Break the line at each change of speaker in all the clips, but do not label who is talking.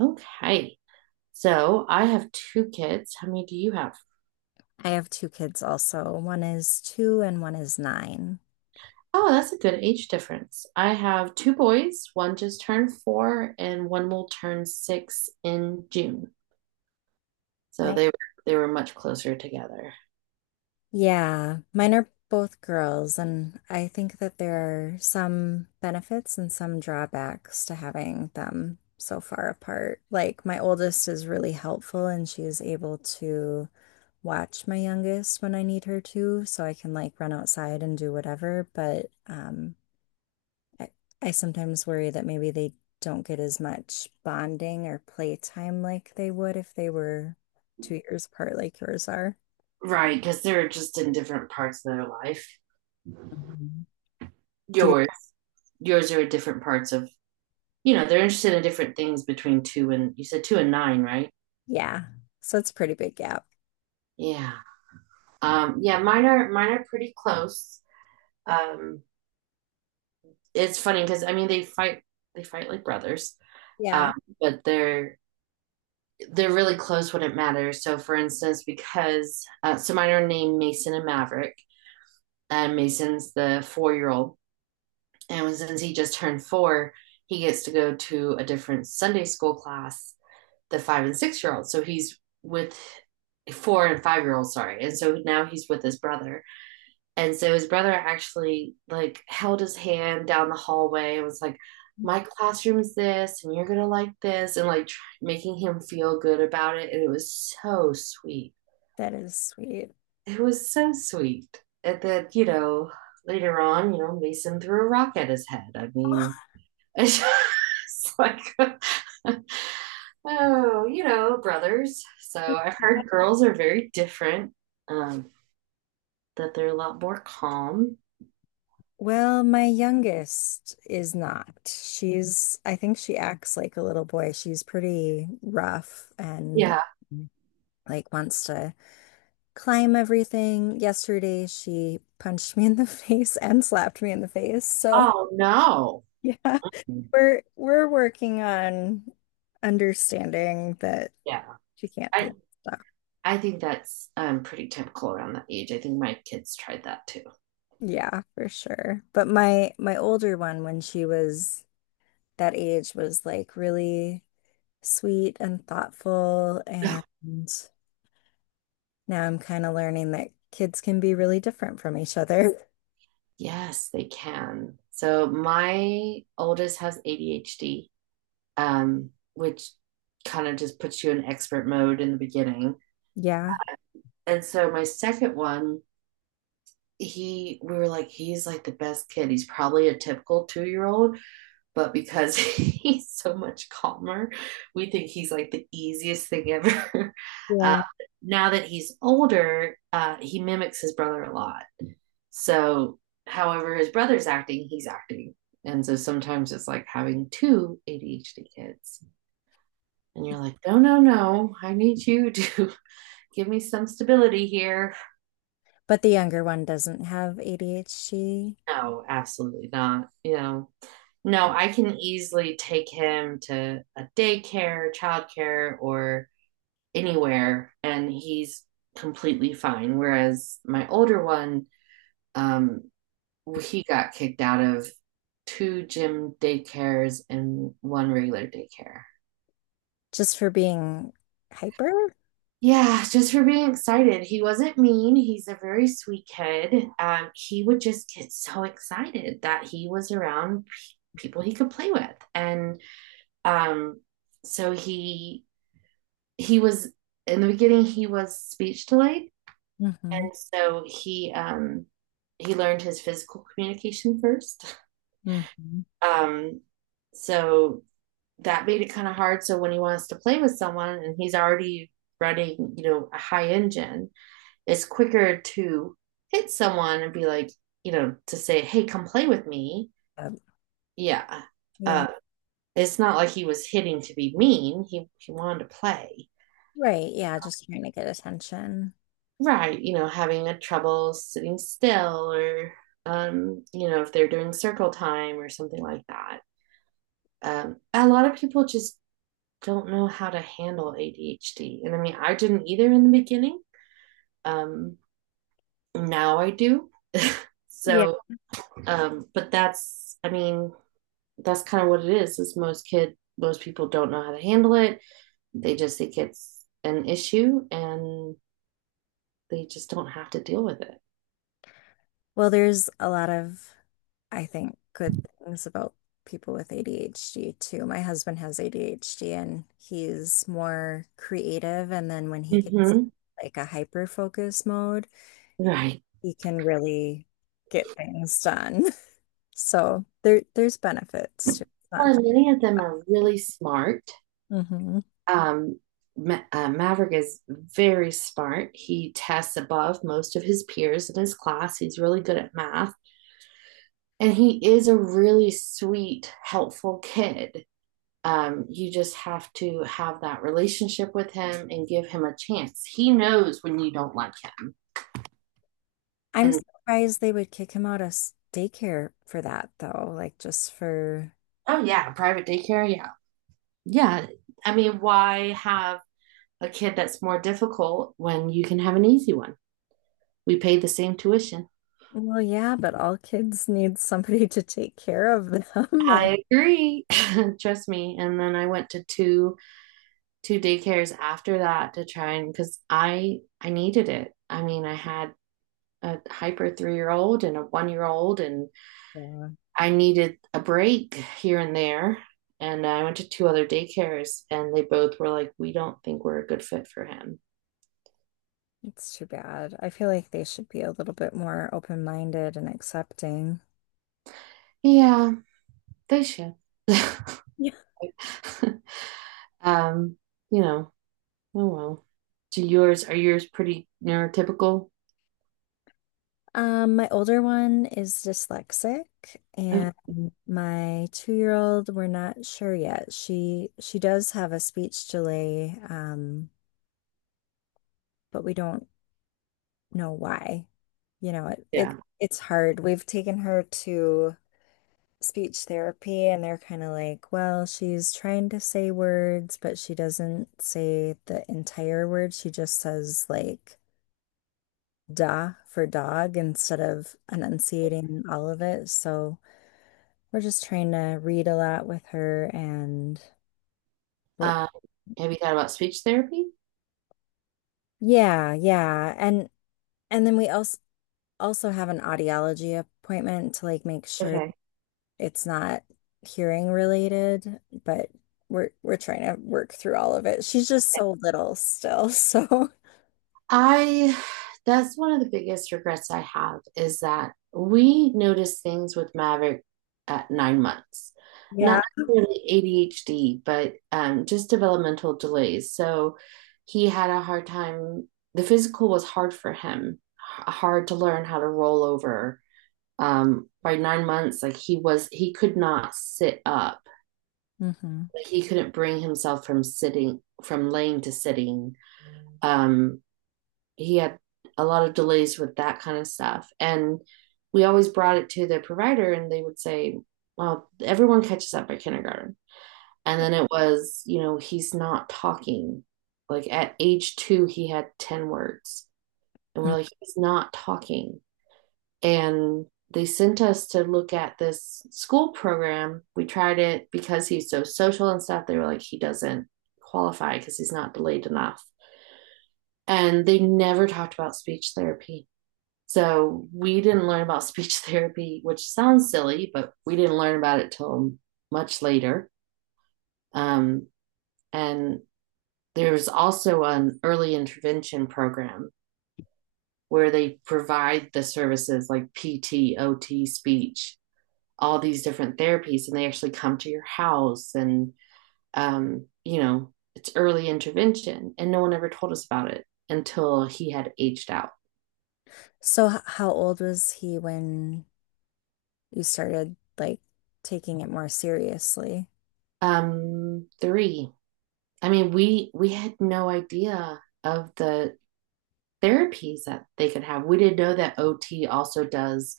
Okay. So I have two kids. How many do you have?
I have two kids also. One is two and one is nine.
Oh, that's a good age difference. I have two boys. One just turned four, and one will turn six in June. So
Right?
they were much closer together.
Yeah, mine are both girls, and I think that there are some benefits and some drawbacks to having them so far apart. Like, my oldest is really helpful, and she is able to watch my youngest when I need her to, so I can like run outside and do whatever. But I, I sometimes worry that maybe they don't get as much bonding or playtime like they would if they were 2 years apart like yours are.
Right, because they're just in different parts of their life.
Do you?
Yours, yours are different parts of, you know, they're interested in different things between two and you said two and nine, right?
Yeah. So it's a pretty big gap.
Yeah. Yeah, mine are pretty close. Um, it's funny because I mean they fight like brothers.
Yeah,
um, but they're really close when it matters. So, for instance, because so mine are named Mason and Maverick, and Mason's the 4-year old, and since he just turned four, he gets to go to a different Sunday school class, the 5 and 6 year olds. So he's with 4 and 5 year olds, sorry, and so now he's with his brother. And so his brother actually like held his hand down the hallway and was like, "My classroom's this, and you're gonna like this," and like making him feel good about it. And it was so sweet.
that is sweet.
It was so sweet. And then later on, Mason threw a rock at his head. I mean, it's just like. Oh, you know, brothers. So I've heard girls are very different, um, that they're a lot more calm.
Well, my youngest is not. I think she acts like a little boy. She's pretty rough and
Yeah.
um, like wants to climb everything. Yesterday, she punched me in the face and slapped me in the face. So,
Oh, no.
yeah. We're working on understanding that
Yeah,
she can't do
I
stuff.
I think that's pretty typical around that age. I think my kids tried that too.
Yeah, for sure. But my older one, when she was that age, was like really sweet and thoughtful, and now I'm kind of learning that kids can be really different from each other.
Yes, they can. So my oldest has ADHD, which kind of just puts you in expert mode in the beginning.
Yeah,
And so my second one, he we were like, he's like the best kid. He's probably a typical two-year-old but because he's so much calmer, we think he's like the easiest thing ever. Uh,
yeah.
Now that he's older, he mimics his brother a lot. So, however, his brother's acting, he's acting. And so sometimes it's like having two ADHD kids. And you're like, no, no, no, I need you to give me some stability here.
But the younger one doesn't have ADHD
No, absolutely not. No, I can easily take him to a daycare, childcare, or anywhere and he's completely fine. Whereas my older one, um, he got kicked out of two gym daycares and one regular daycare.
just for being hyper.
Yeah, just for being excited. He wasn't mean. He's a very sweet kid. He would just get so excited that he was around people he could play with, and um, so he was in the beginning he was speech delayed.
Mm-hmm.
And so he learned his physical communication first.
Mm-hmm.
Um, so that made it kind of hard. So when he wants to play with someone and he's already running, a high engine, it's quicker to hit someone and be like, to say, "Hey, come play with me."
Yep.
Yeah,
Yeah.
uh, it's not like he was hitting to be mean. He wanted to play.
Right, yeah, just trying to get attention.
Right, having a trouble sitting still or if they're doing circle time or something like that. A lot of people just don't know how to handle ADHD. And I mean, I didn't either in the beginning. Um, Now I do. So, but that's, I mean, that's kind of what it is most people don't know how to handle it. They just think it's an issue and they just don't have to deal with
Well, there's a lot of, I think, good things about people with ADHD too. My husband has ADHD and he's more creative, and then when he
it.
gets
Hmm.
like a hyper focus mode,
Right.
he can really get things done. So there's benefits to it. It's
Well,
not-
and many of them are really smart.
Mhm.
Um, Maverick is very smart. He tests above most of his peers in his class. He's really good at math. And he is a really sweet, helpful kid. You just have to have that relationship with him and give him a chance. He knows when you don't like him.
I'm
And
surprised they would kick him out of s- daycare for that though, like just for.
oh, yeah, private daycare. Yeah. Yeah. I mean, why have a kid that's more difficult when you can have an easy one? We pay the same tuition.
Well, yeah, but all kids need somebody to take care of them.
I agree. Trust me. And then I went to two daycares after that to try and because I needed it. I mean, I had a hyper 3-year old and a 1-year old, and
And
I needed a break here and there. And I went to two other daycares, and they both were like, "We don't think we're a good fit for him."
yeah, it's too bad. I feel like they should be a little bit more open-minded and accepting.
Yeah, they should.
Yeah.
um, you know. Oh well. Do yours? Are yours pretty neurotypical?
My older one is dyslexic
Oh,
and my two-year-old, we're not sure yet. She does have a speech delay, but we don't know why. You know,
yeah.
it's hard. We've taken her to speech therapy and they're kind of like, well, she's trying to say words, but she doesn't say the entire word. She just says like da for dog instead of enunciating all of it. So we're just trying to read a lot with her and work.
Um, have you thought about speech therapy?
Yeah, yeah. And then we also have an audiology appointment to like make sure
Okay.
it's not hearing related, but we're trying to work through all of it. She's just so little still, so
I, that's one of the biggest regrets I have is that we noticed things with Maverick at 9 months, not
yeah.
necessarily ADHD, but just developmental delays. So he had a hard time, the physical was hard for him, hard to learn how to roll over. By 9 months, like he could not sit up.
Hmm.
He couldn't bring himself from laying to sitting, um, he had a lot of delays with that kind of stuff. And we always brought it to the provider, and they would say, "Well, everyone catches up by kindergarten." And then it was, he's not talking. Like at age two, he had 10 words. And we're like, "He's not talking." And they sent us to look at this school program. We tried it because he's so social and stuff. They were like, "He doesn't qualify because he's not delayed enough." And they never talked about speech therapy. So we didn't learn about speech therapy, which sounds silly, but we didn't learn about it till much later. Um, and there's also an early intervention program where they provide the services like PT, OT, speech, all these different therapies, and they actually come to your house and it's early intervention, and no one ever told us about it until he had aged out.
So h- how old was he when you started like taking it more seriously?
Three. I mean, we had no idea of the therapies that they could have. We didn't know that OT also does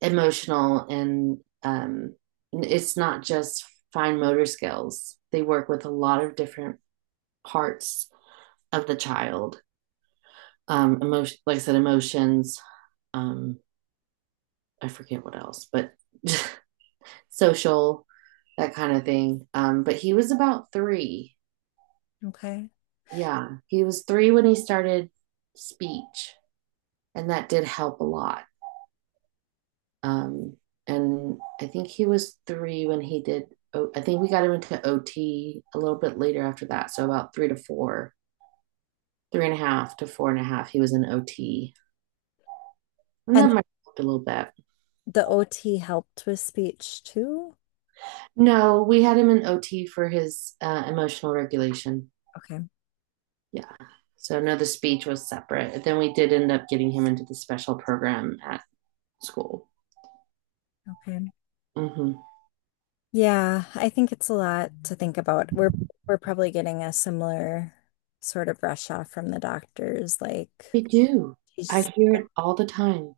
emotional and it's not just fine motor skills. They work with a lot of different parts of the child. Emotion, like I said, emotions. Um, I forget what else, but social, that kind of thing. But he was about three.
Okay.
Yeah, he was three when he started speech, and that did help a lot. Um, and I think he was three when he did. Oh, I think we got him into OT a little bit later after that, so about three to four, three and a half to four and a half. He was in OT, and that
And
might have helped a little bit.
the OT helped with speech too?
No, we had him in OT for his emotional regulation.
Okay.
Yeah. So no, the speech was separate. Then we did end up getting him into the special program at school.
Okay.
Hmm.
Yeah, I think it's a lot to think about. We're probably getting a similar sort of rush off from the doctors, like
We do. I
she's.
hear it all the time.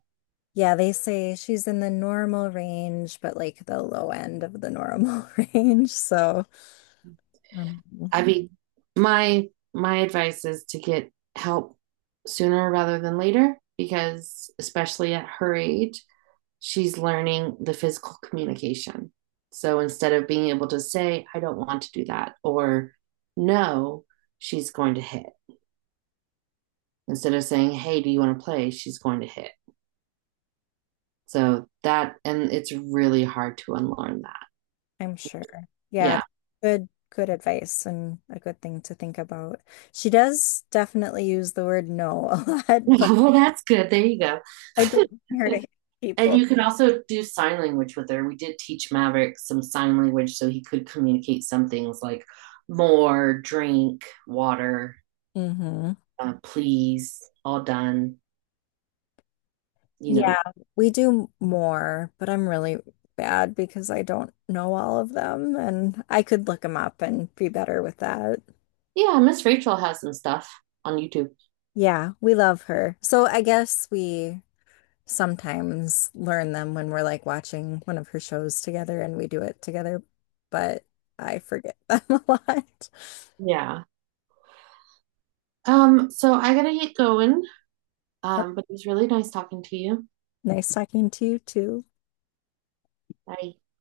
Yeah, they say she's in the normal range, but like the low end of the normal range. So um,
I mean, my my advice is to get help sooner rather than later because especially at her age she's learning the physical communication. So instead of being able to say, I don't want to do that, or no, she's going to hit. Instead of saying, hey, do you want to play? She's going to hit. So that, and it's really hard to unlearn that.
I'm sure. Yeah,
Yeah.
good, good advice and a good thing to think about. She does definitely use the word no a lot, but
Well, that's good. There you go.
I don't want her to hit
And
people.
you can also do sign language with her. We did teach Maverick some sign language so he could communicate some things like more, drink, water,
Hmm.
please, all done, you
Yeah,
know,
we do more, but I'm really bad because I don't know all of them and I could look them up and be better with that.
Yeah, Miss Rachel has some stuff on YouTube.
Yeah, we love her. So I guess we sometimes learn them when we're like watching one of her shows together and we do it together, but I forget them a lot.
Yeah. So I gotta get going. But it was really nice talking to you.
Nice talking to you too.
Bye.